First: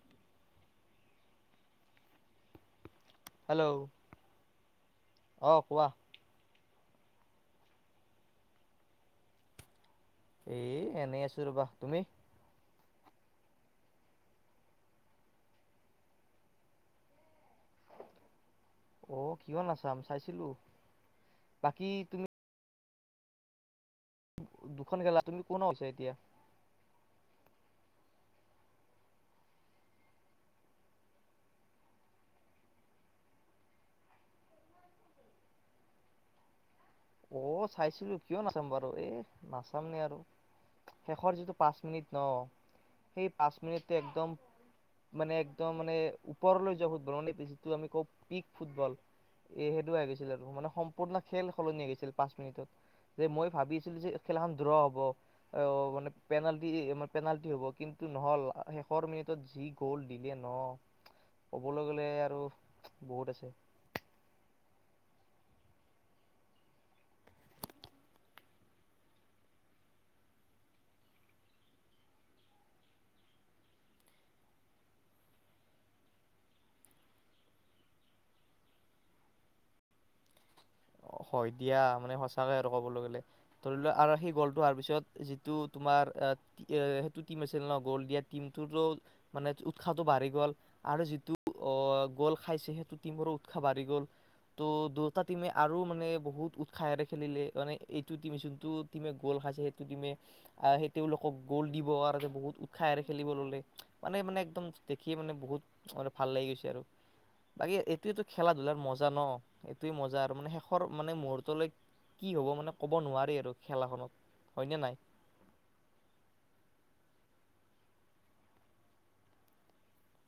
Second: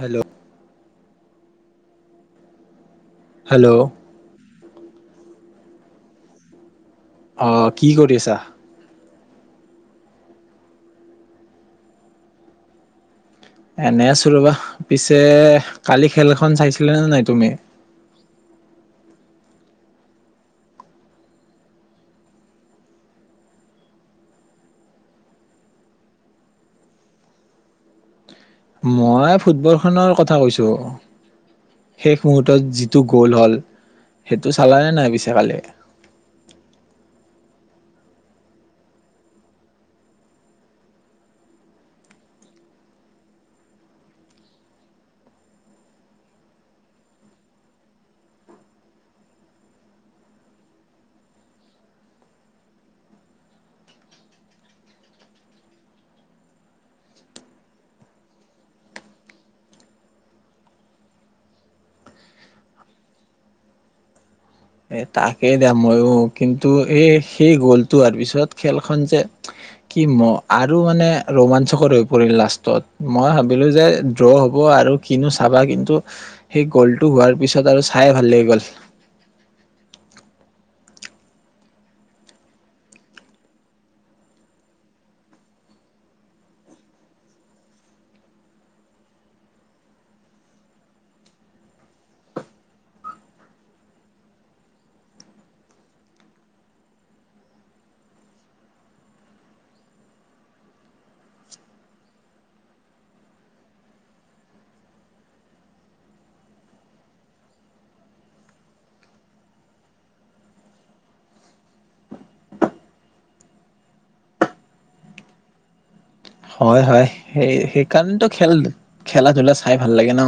Hello hello অ, কোৱা। অ, কি কৰি আছা? এ এনেই আছো ৰবা, তুমি? এনে আছো ৰ'বা পিছে কালি খেলখন চাইছিলানে নাই তুমি? অ' কিয় নাচাম, চাইছিলো। বাকী তুমি দুখন গেলা তুমি কত আছা এতিয়া? মই ফুটবলখনৰ কথা কৈছোঁ। শেষ মূহুৰ্তত যিটো গ'ল হ'ল সেইটো চাল নে নাই পিছে কালি? অ চাইছিলো কিয় নাচাম বাৰু এ নাচামনে আৰু শেষৰ যিটো পাঁচ মিনিট ন সেই পাঁচ মিনিট একদম মানে একদম মানে ওপৰলৈ যোৱা ফুটবল মানে যিটো আমি কওঁ পিক ফুটবল এ সেইটো হৈ গৈছিল আৰু মানে সম্পূৰ্ণ খেল সলনি হৈ গৈছিল। পাঁচ মিনিটত যে মই ভাবিছিলো যে খেলখন দ্ৰ হ'ব মানে পেনাল্টি -পেনাল্টি হ'ব কিন্তু নহল শেষৰ মিনিটত যি গ'ল দিলে ন ক'বলৈ গলে আৰু বহুত আছে। এ তাকেই দিয়া মইয়ো কিন্তু এই সেই গ'লটো হোৱাৰ পিছত খেলখন যে কি ম আৰু মানে ৰোমাঞ্চকৰ হৈ পৰিল লাষ্টত মই ভাবিলো যে ড্ৰ হ'ব আৰু কিনো চাবা কিন্তু সেই গ'লটো হোৱাৰ পিছত আৰু চাই ভাল লাগি গ'ল। হয় দিয়া, মানে সঁচাকে আৰু কবলৈ গ'লে ধৰি লোৱা আৰু সেই গ'লটো লোৱাৰ পিছত যিটো তোমাৰ সেইটো টিম আছিল ন, গ'ল দিয়া টিমটো মানে উৎসাহটো বাঢ়ি গ'ল আৰু যিটো অ গ'ল খাইছে সেইটো টিমৰো উৎসাহ বাঢ়ি গ'ল তো দুটা টিমে আৰু মানে মানে বহুত উৎসাহেৰে খেলিলে মানে এইটো টিম যোনটো টিমে গ'ল খাইছে সেইটো টিমে সেই তেওঁলোকক গ'ল দিব আৰু বহুত উৎসাহেৰে খেলিব ল'লে, মানে মানে একদম দেখিয়ে মানে বহুত ভাল লাগি গৈছে আৰু। বাকী এইটো খেলা-ধূলাৰ মজা ন, এইটোৱে মজা আৰু মানে মানে মুহূৰ্তলৈ কি হ'ব মানে ক'ব নোৱাৰি আৰু খেলাখনত হয়নে নাই? হয় হয় সেই সেইকাৰণেতো খেল খেলা ধূলা চাই ভাল লাগে ন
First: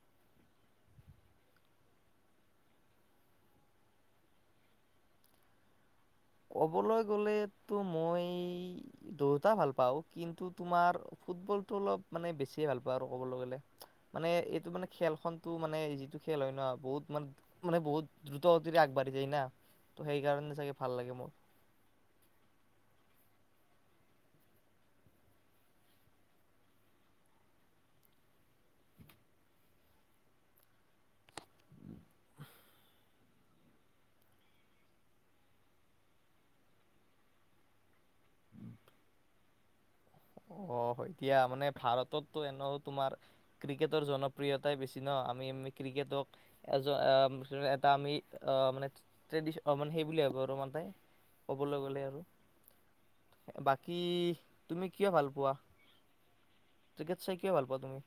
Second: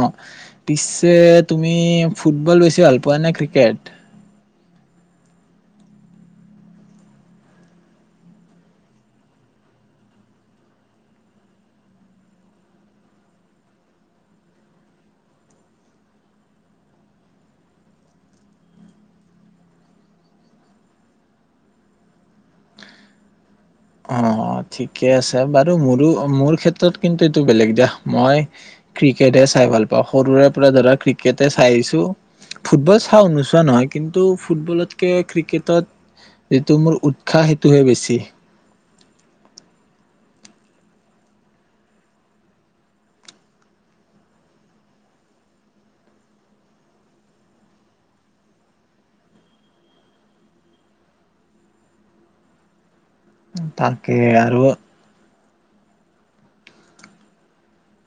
পিছে তুমি ফুটবল বেছি ভাল পোৱা নে ক্ৰিকেট ক'বলৈ গলেতো মই দুইটা ভাল পাওঁ কিন্তু তোমাৰ ফুটবলতটো অলপ মানে বেছি ভাল পাওঁ আৰু ক'বলৈ গলে মানে এইটো মানে খেলখনতো মানে যিটো খেল হয় ন বহুত মানে মানে বহুত দ্ৰুত গতিৰে আগবঢ়ি যায় না‌‌ সেইকাৰণে চাগে ভাল লাগে মোৰ অ' ঠিকে আছে বাৰু মোৰো মোৰ ক্ষেত্ৰত কিন্তু এইটো বেলেগ দিয়া মই ক্ৰিকেটহে চাই ভাল পাওঁ সৰুৰে পৰা ধৰা ক্ৰিকেটে চাই আহিছো ফুটবল চাও নোচোৱা নহয় কিন্তু ফুটবলতকে ক্ৰিকেটত যিটো মোৰ উৎসাহ সেইটোহে বেছি অ' এতিয়া মানে ভাৰততটো এনে তোমাৰ ক্ৰিকেটৰ জনপ্ৰিয়তাই বেছি ন আমি ক্ৰিকেটক এজন এটা আমি মানে সেই বুলি ভাবো আৰু ক'বলৈ গলে আৰু বাকী তাকে আৰু তুমি কিয় ভাল কোৱা ক্ৰিকেট চাই কিয় ভাল পাওঁ তুমি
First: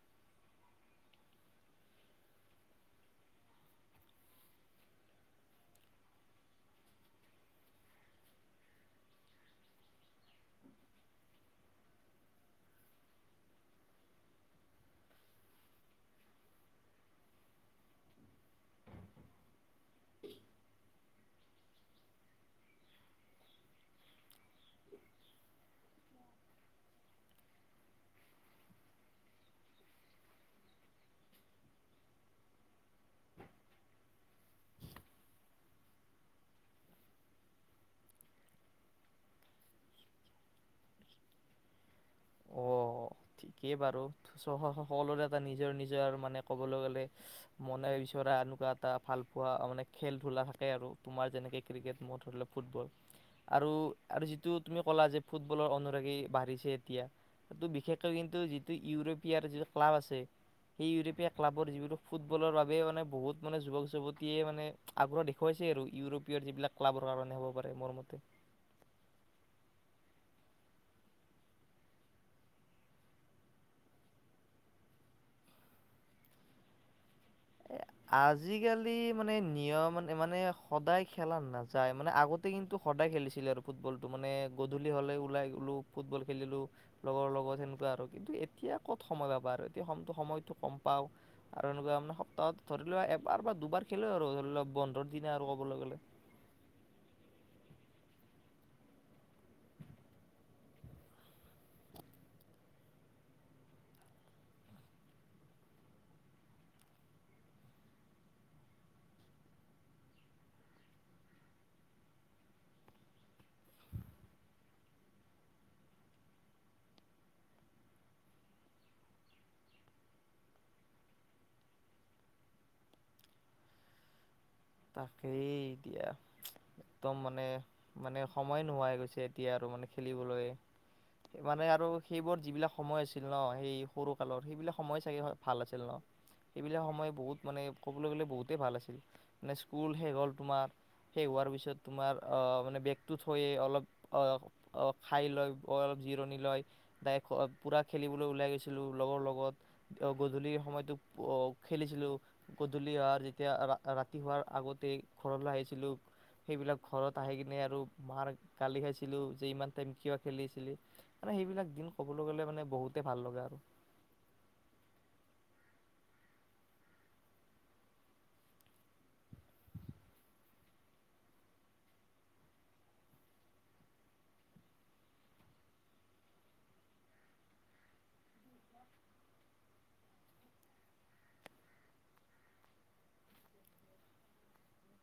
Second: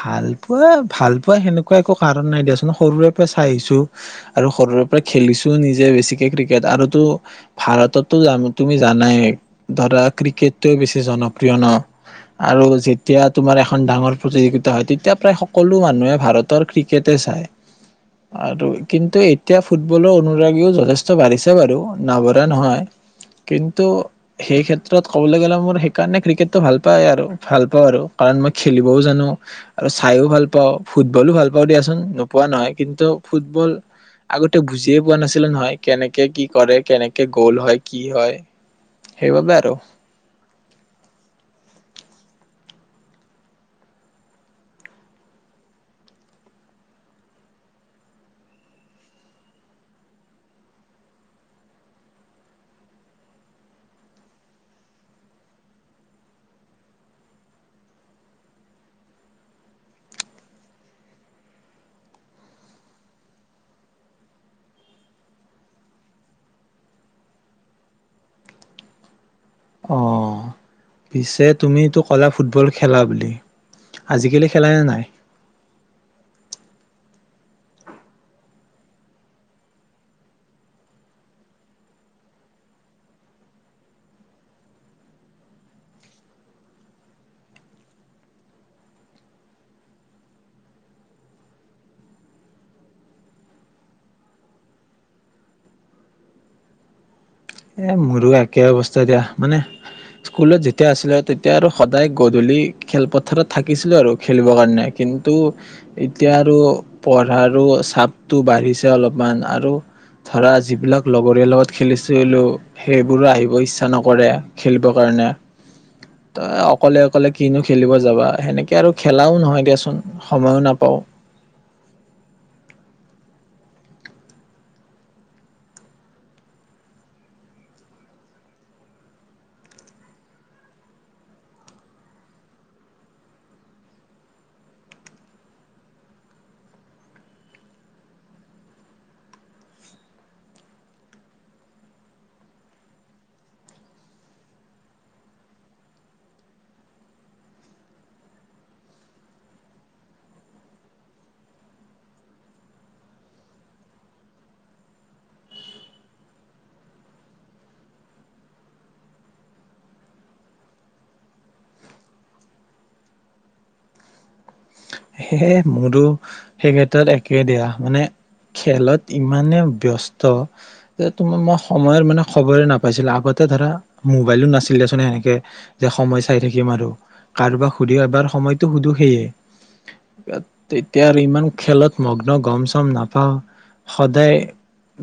ভাল পোৱা ভাল পোৱা সেনেকুৱা একো কাৰণ নাই দিয়াচোন সৰুৰে পৰা চাই আহিছো আৰু সৰুৰে পৰা খেলিছো নিজে বেছিকে ক্ৰিকেট আৰু ভাৰততো তুমি জানাই ধৰা ক্ৰিকেটে বেছি জনপ্ৰিয় ন আৰু যেতিয়া তোমাৰ এখন ডাঙৰ প্ৰতিযোগিতা হয় তেতিয়া প্ৰায় সকলো মানুহে ভাৰতৰ ক্ৰিকেটে চায় আৰু কিন্তু এতিয়া ফুটবলৰ অনুৰাগীও যথেষ্ট বাঢ়িছে বাৰু নভৰা নহয় কিন্তু সেই ক্ষেত্ৰত ক'বলৈ গ'লে মোৰ সেইকাৰণে ক্ৰিকেটটো ভাল পায় আৰু ভাল পাওঁ আৰু কাৰণ মই খেলিবও জানো আৰু চাইও ভাল পাওঁ ফুটবলো ভাল পাওঁ দিয়াচোন নোপোৱা নহয় কিন্তু ফুটবল আগতে বুজিয়ে পোৱা নাছিলে নহয় কেনেকে কি কৰে কেনেকে গ'ল হয় কি হয় সেইবাবে আৰু অ', ঠিকেই বাৰু সকলোৰে এটা নিজৰ নিজৰ মানে ক'বলৈ গ'লে মনে বিচৰা এনেকুৱা এটা ভালপোৱা মানে খেল ধূলা থাকে আৰু তোমাৰ যেনেকে ক্ৰিকেট মোৰ ধৰিলে ফুটবল আৰু আৰু যিটো তুমি ক'লা যে ফুটবলৰ অনুৰাগী বাঢ়িছে এতিয়া সিটো বিশেষ কিন্তু যিটো ইউৰোপীয়াৰ যিটো ক্লাব আছে সেই ইউৰোপীয় ক্লাবৰ যিবোৰ ফুটবলৰ বাবে মানে বহুত মানে যুৱক যুৱতীয়ে মানে আগ্ৰহ দেখুৱাইছেই আৰু ইউৰোপীয় যিবিলাক ক্লাবৰ কাৰণে হ'ব পাৰে মোৰ মতে অ' পিছে তুমিতো ক'লা ফুটবল খেলা বুলি আজিকালি খেলা নে নাই? এ আজিকালি মানে নিয়ম মানে সদায় খেলা নাযায় মানে আগতে কিন্তু সদায় খেলিছিলে আৰু ফুটবলটো মানে গধূলি হ'লে ওলাই গলো ফুটবল খেলিলো লগৰ লগত সেনেকুৱা আৰু কিন্তু এতিয়া ক'ত সময় পাবা আৰু এতিয়া সম সময়তটো কম পাওঁ আৰু এনেকুৱা মানে তাত ধৰি লোৱা এবাৰ বা দুবাৰ খেলো আৰু ধৰি লোৱা বন্ধৰ দিনা আৰু ক'বলৈ গ'লে এ মোৰো একে অৱস্থা দিয়া মানে স্কুলত যেতিয়া আছিলে তেতিয়া আৰু সদায় গধূলি খেলপথাৰত থাকিছিলো আৰু খেলিব কাৰণে কিন্তু এতিয়া আৰু পঢ়াৰো চাপতটো বাঢ়িছে অলপমান আৰু ধৰা যিবিলাক লগৰীয় লগত খেলিছে সেইবোৰো আহিব ইচ্ছা নকৰে খেলিবৰ কাৰণে ত অকলে অকলে কিনো খেলিব যাবা সেনেকে আৰু খেলাও নহয় দিয়াচোন সময়ো নাপাওঁ তাকেই এতিয়া একদম মানে মানে সময় নোহোৱা হৈ গৈছে এতিয়া আৰু মানে খেলিবলৈ মানে আৰু সেইবোৰ যিবিলাক সময় আছিল ন সেই সৰু কালৰ সেইবিলাক সময় চাগে ভাল আছিল ন সেইবিলাক সময় বহুত মানে ক'বলৈ গ'লে বহুতেই ভাল আছিল মানে স্কুল শেষ হ'ল তোমাৰ শেষ হোৱাৰ পিছত তোমাৰ মানে বেগটো থৈয়েই অলপ খাই লয় অলপ জিৰণি লয় ডাইক পূৰা খেলিবলৈ ওলাই গৈছিলোঁ লগৰ লগত গধূলিৰ সময়টো খেলিছিলোঁ গধূলি অহাৰ যেতিয়া তোমাৰ আগতে ঘৰলৈ আহিছিলো সেইবিলাক ঘৰত আহি কিনে আৰু মাৰ গালি খাইছিলো যে ইমান টাইম কিবা খেলিছিলি মানে সেইবিলাক দিন ক'বলৈ গ'লে মানে বহুতে ভাল লগা আৰু সেয়ে মোৰো সেই ক্ষেত্ৰত একে বেয়া মানে খেলত ইমানে ব্যস্ত ‌যে‌ তোমাৰ মই সময়ৰ মানে খবৰে নাপাইছিলো আগতে ধৰা মোবাইলো নাছিলেচোন সেনেকে যে সময় চাই থাকিম আৰু কাৰোবাক সুধি এবাৰ সময়তটো সুধো সেয়ে তেতিয়া আৰু ইমান খেলত মগ্ন গম চম নাপাওঁ সদায়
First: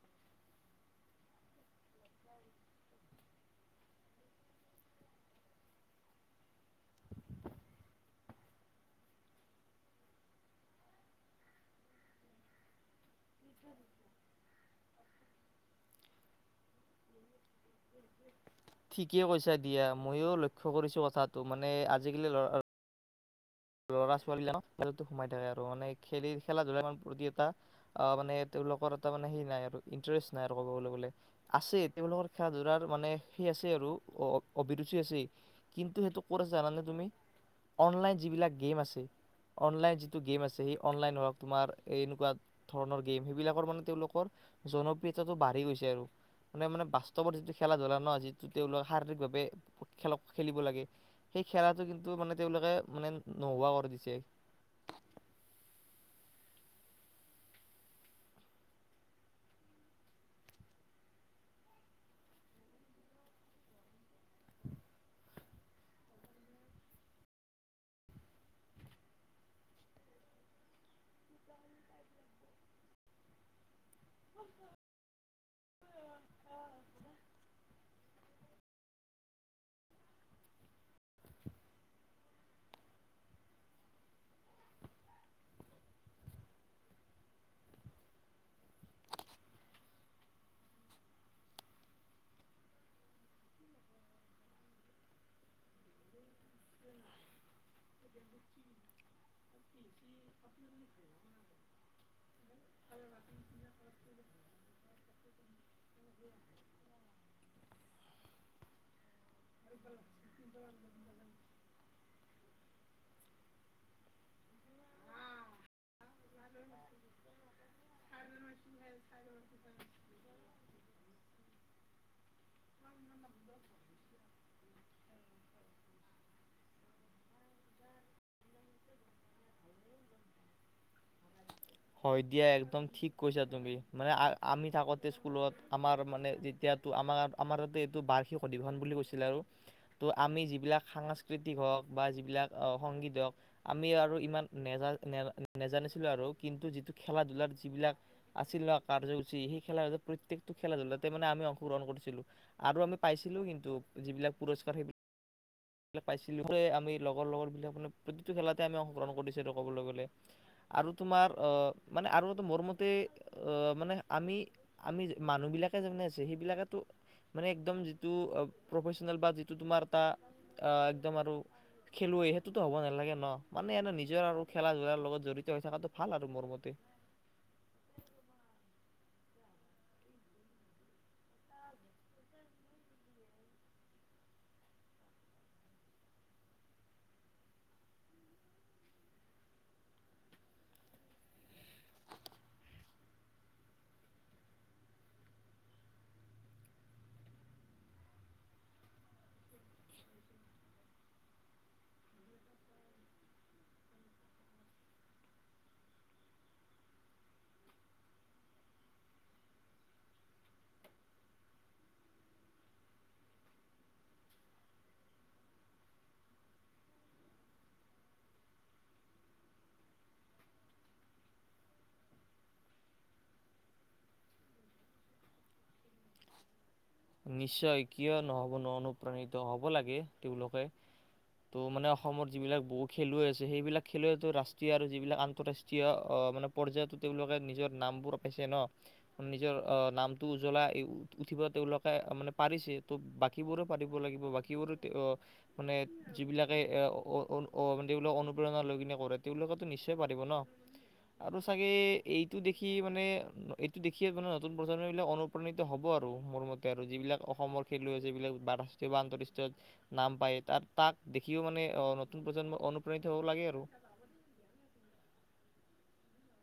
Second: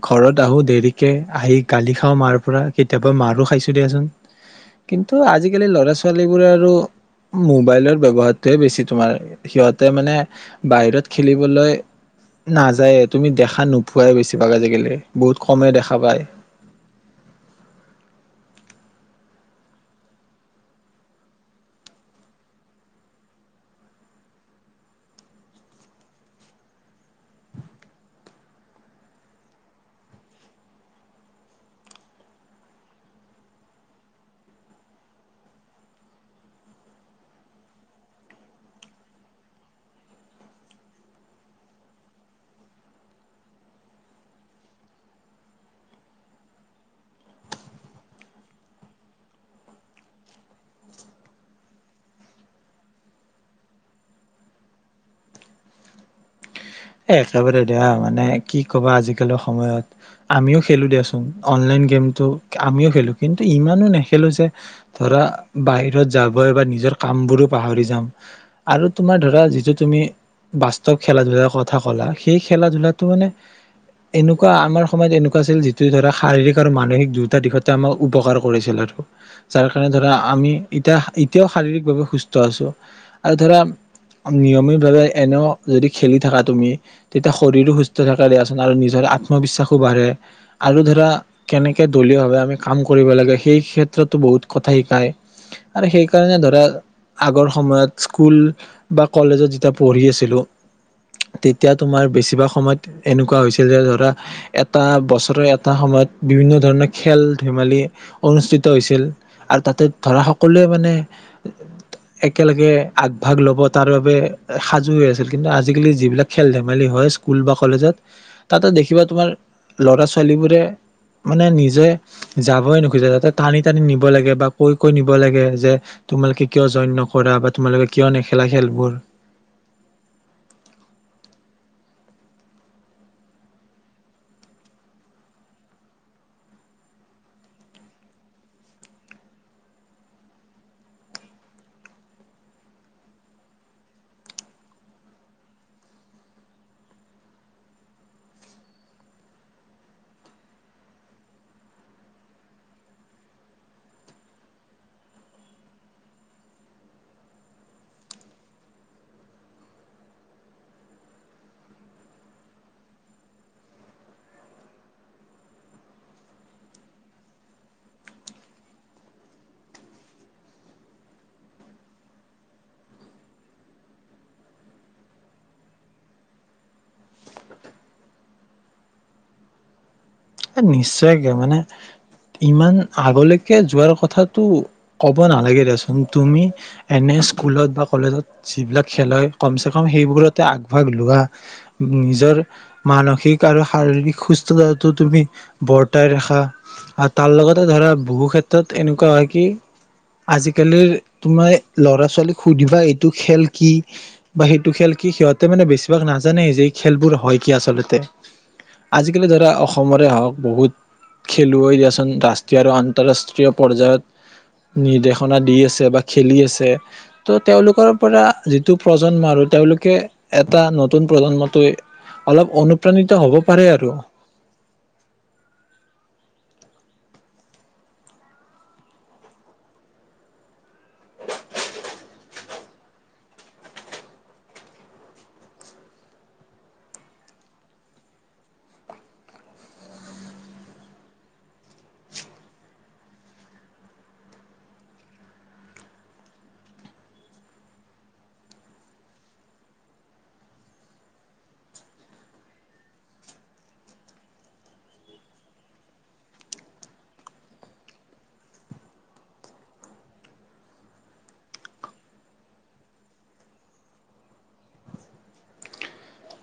ঘৰত আহোঁ দেৰিকে আহি গালি খাওঁ মাৰ পৰা কেতিয়াবা মাৰো খাইছোঁ দিয়াচোন কিন্তু আজিকালি ল'ৰা ছোৱালীবোৰে আৰু মোবাইলৰ ব্যৱহাৰটোহে বেছি তোমাৰ সিহঁতে মানে বাহিৰত খেলিবলৈ নাযায়। তুমি দেখা নোপোৱাই বেছিভাগ আজিকালি বহুত কমে দেখা পায়। ঠিকেই কৈছা দিয়া ময়ো লক্ষ্য কৰিছো কথাটো মানে আজিকালি ল'ৰা ল'ৰা ছোৱালীবিলাকক খেল সোমা থাকে। আৰু মানে খেলি খেলা-ধূলা প্ৰতি এটা মানে তেওঁলোকৰ এটা মে সেই নাই আৰু ইণ্টাৰেষ্ট নাই আৰু ক'ব গলে আছে। তেওঁলোকৰ খেলা-ধূলাৰ মানে সেই আছে আৰু অভিৰুচি আছে কিন্তু সেইটো ক জানানে তুমি অনলাইন যিবিলাক গেম আছে অনলাইন যিটো গেম আছে সেই অনলাইন হৰক তোমাৰ এনেকুৱা ধৰণৰ গেম সেইবিলাকৰ মানে তেওঁলোকৰ জনপ্ৰিয়তাটো বাঢ়ি গৈছে আৰু মানে মানে বাস্তৱত যিটো খেলা ধূলা ন যিটো তেওঁলোকে শাৰীৰিকভাৱে খেল খেলিব লাগে সেই খেলাটো কিন্তু মানে তেওঁলোকে মানে নোহোৱা কৰি দিছে এ একেবাৰে দিয়া মানে কি ক'বা আজিকালৰ সময়ত আমিও খেলো দিয়াচোন অনলাইন গেমটো আমিও খেলো কিন্তু ইমানো নেখেলো যে ধৰা বাহিৰত যাব বা নিজৰ কাম বোৰো পাহৰি যাম আৰু তোমাৰ ধৰা যিটো তুমি বাস্তৱ খেলা ধূলাৰ ক কা সেই খেলা-ধূলাতটো মানে এনেকুৱা আমাৰ সময়ত এনেকুৱা আছিল যিটো ধৰা শাৰীৰিক আৰু মানসিক দুইটা দিশতে আমাক উপকাৰ কৰিছিল আৰু যাৰ কাৰণে ধৰা আমি এতিয়া এতিয়াও শাৰীৰিক ভাৱে সুস্থ আছো আৰু ধৰা নিয়মিতভাৱে এনেও যদি খেলি থকা তুমি তেতিয়া শৰীৰো সুস্থ থাক দিয়াচোন আৰু নিজৰ আত্মবিশ্বাসো বাঢ়ে আৰু ধৰা কেনেকে দলীয়ভাৱে আমি কাম কৰিব লাগে সেই ক্ষেত্ৰতো বহুত কথা শিকায় আৰু সেইকাৰণে ধৰা আগৰ সময়ত স্কুল বা কলেজত যেতিয়া পঢ়ি আছিলো তেতিয়া তোমাৰ বেছিভাগ সময়ত এনেকুৱা হৈছিল যে ধৰা এটা বছৰ এটা সময়ত বিভিন্ন ধৰণৰ খেল ধেমালি অনুষ্ঠিত হৈছিল আৰু তাতে ধৰা সকলোৱে মানে একেলগে আগভাগ ল'ব তাৰ বাবে সাজু হৈ আছিল কিন্তু আজি আজিকালি যিবিলাক খেল ধেমালি হয় স্কুল বা কলেজত তাতে দেখিবা তোমাৰ ল'ৰা ছোৱালীবোৰে মানে নিজে যাবই নোখোজে যাতে টানি টানি নিব লাগে বা কৈ কৈ নিব লাগে যে তোমালোকে কিয় জইন নক কৰা বা তোমালোকে কিয় নেখেলা খেলবোৰ হয় দিয়া একদম ঠিক কৈছা তুমি মানে আমি থাকোঁতে স্কুলত আমাৰ মানে যেতিয়াতো আমাৰ আমাৰ তাতে এইটো বাৰ্ষিক অধিৱেশন বুলি কৈছিলে আৰু ত' আমি যিবিলাক সাংস্কৃতিক হওক বা যিবিলাক সংগীত হওক আমি আৰু ইমান নেজানিছিলোঁ আৰু কিন্তু যিটো খেলা ধলাৰ যিবিলাক আছিল ন কাৰ্যসূচী সেই খেলা ধূলাত প্ৰত্যয়েক টো খেলা ধূলাতে মানে আমি অংশগ্ৰহণ কৰিছিলো আৰু আমি পাইছিলো কিন্তু যিবিলাক পুৰস্কাৰ সেইবিলাক সিবিলাক পাইছিলোঁ আমি লগৰ লগৰবিলাক মানে প্ৰতিটো খেলাতে আমি অংশগ্ৰহণ কৰিছিলো ক'বলৈ গ'লে আৰু তোমাৰ মানে আৰু এ মোৰ মতে মানে আমি আমি মানুহবিলাকে যোননে আছে সেইবিলাকেতো মানে একদম যিটো প্ৰফেচনেল বা যিটো তোমাৰ এটা আহ একদম আৰু খেলুৱৈ সেইটোতো হ'ব নালাগে ন মানে এনে নিজৰ আৰু খেলা ধূলাৰ লগত জড়িত হৈ থকাটো ভাল আৰু মোৰ মতে নিশ্চয়কে মানে ইমান আগলৈকে যোৱাৰ কথাটো ক'ব নালাগে দেচোন তুমি এনে স্কুলত বা কলেজত যিবিলাক খেল হয় কমচে কম সেইবোৰতে আগভাগ লোৱা নিজৰ মানসিক আৰু শাৰীৰিক সুস্থতাটো তুমি বৰ্তাই ৰখা আৰু তাৰ লগতে ধৰা বহু ক্ষেত্ৰত এনেকুৱা হয় কি আজিকালিৰ তোমাৰ ল'ৰা-ছোৱালীক সুধিবা এইটো খেল কি বা সেইটো খেল কি সিহঁতে মানে বেছিভাগ নাজানে যে এই খেলবোৰ হয় কি আচলতে আজিকালি ধৰা অসমত হক বহুত খেলুৱৈ দিয়াচোন ৰাষ্ট্ৰীয় আৰু আন্তৰাষ্ট্ৰীয় পৰ্যায়ত নিৰ্দেশনা দি আছে বা খেলি আছে ত' তেওঁলোকৰ পৰা যিটো প্ৰজন্ম আৰু তেওঁলোকে এটা নতুন প্ৰজন্মটো অলপ অনুপ্ৰাণিত হ'ব পাৰে আৰু নিশ্চয় কিয় নহব ন অনুপ্ৰাণিত হব লাগে তেওঁলোকে ত' মানে অসমৰ যিবিলাক বহু খেলুৱৈ আছে সেইবিলাক খেলুৱৈ ৰাষ্ট্ৰীয় আৰু যিবিলাক আন্তঃৰাষ্ট্ৰীয় মানে পৰ্যায়তো তেওঁলোকে নিজৰ নামবোৰপাইছে ন নিজৰ নামটো উজ্বলাই উঠিব তেওঁলোক মানে পাৰিছে ত' বাকীবোৰো পাৰিব লাগিব বাকীবোৰো মানে যিবিলাকে তেওঁবিলাক অনুপ্ৰেৰণা লৈ কিনে কৰে তেওঁলোকেতো নিশ্চয় পাৰিব ন আৰু চাগে এইটো দেখি মানে এইটো দেখিয়ে মানে নতুন প্ৰজন্মবিলাক অনুপ্ৰাণিত হ'ব আৰু মোৰ মতে আৰু যিবিলাক অসমৰ খেলুৱৈ আছে, যিবিলাক ৰাষ্ট্ৰীয় বা আন্তঃৰাষ্ট্ৰীয়ত নাম পায় তাত তাক দেখিও মানে নতুন প্ৰজন্ম অনুপ্ৰাণিত হ'ব লাগে আৰু।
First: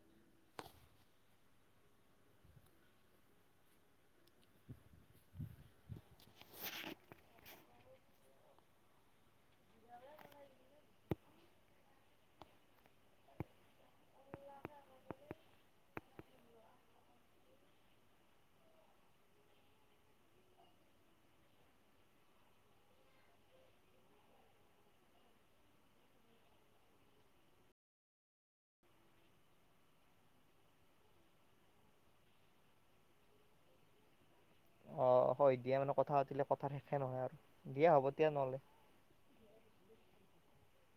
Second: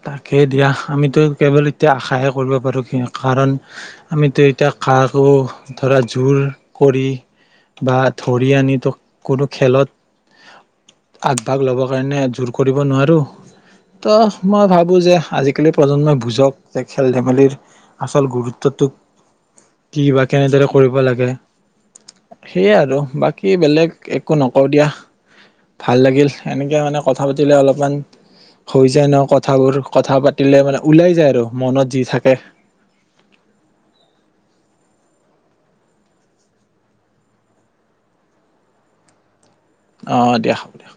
তাকে দিয়া। আমিতো কেৱল এতিয়া আশাহে কৰিব পাৰো, কাৰণ আমিতো এতিয়া কাকো ধৰা জোৰ কৰি বা ধৰি আনি তো কোনো খেলত আগভাগ ল'ব কাৰণে জোৰ কৰিব নোৱাৰো তো মই ভাবোঁ যে আজিকালি প্ৰজন্মই বুজক যে খেল-ধেমালিৰ আচল গুৰুত্বটো কি বা কেনেদৰে কৰিব লাগে, সেয়াই আৰু বাকী বেলেগ একো নকওঁ দিয়া। ভাল লাগিল। এনেকে মানে কথা পাতিলে অলপমান হৈ যায় ন। কথাবোৰ, কথা পাতিলে মানে ওলাই যায় আৰু মনত যি থাকে। অ, হয় দিয়া মানে কথা পাতিলে কথাৰ শেষে নহয় আৰু, দিয়া হ'ব দিয়া নহ'লে। অঁ দিয়া হ'ব দিয়া।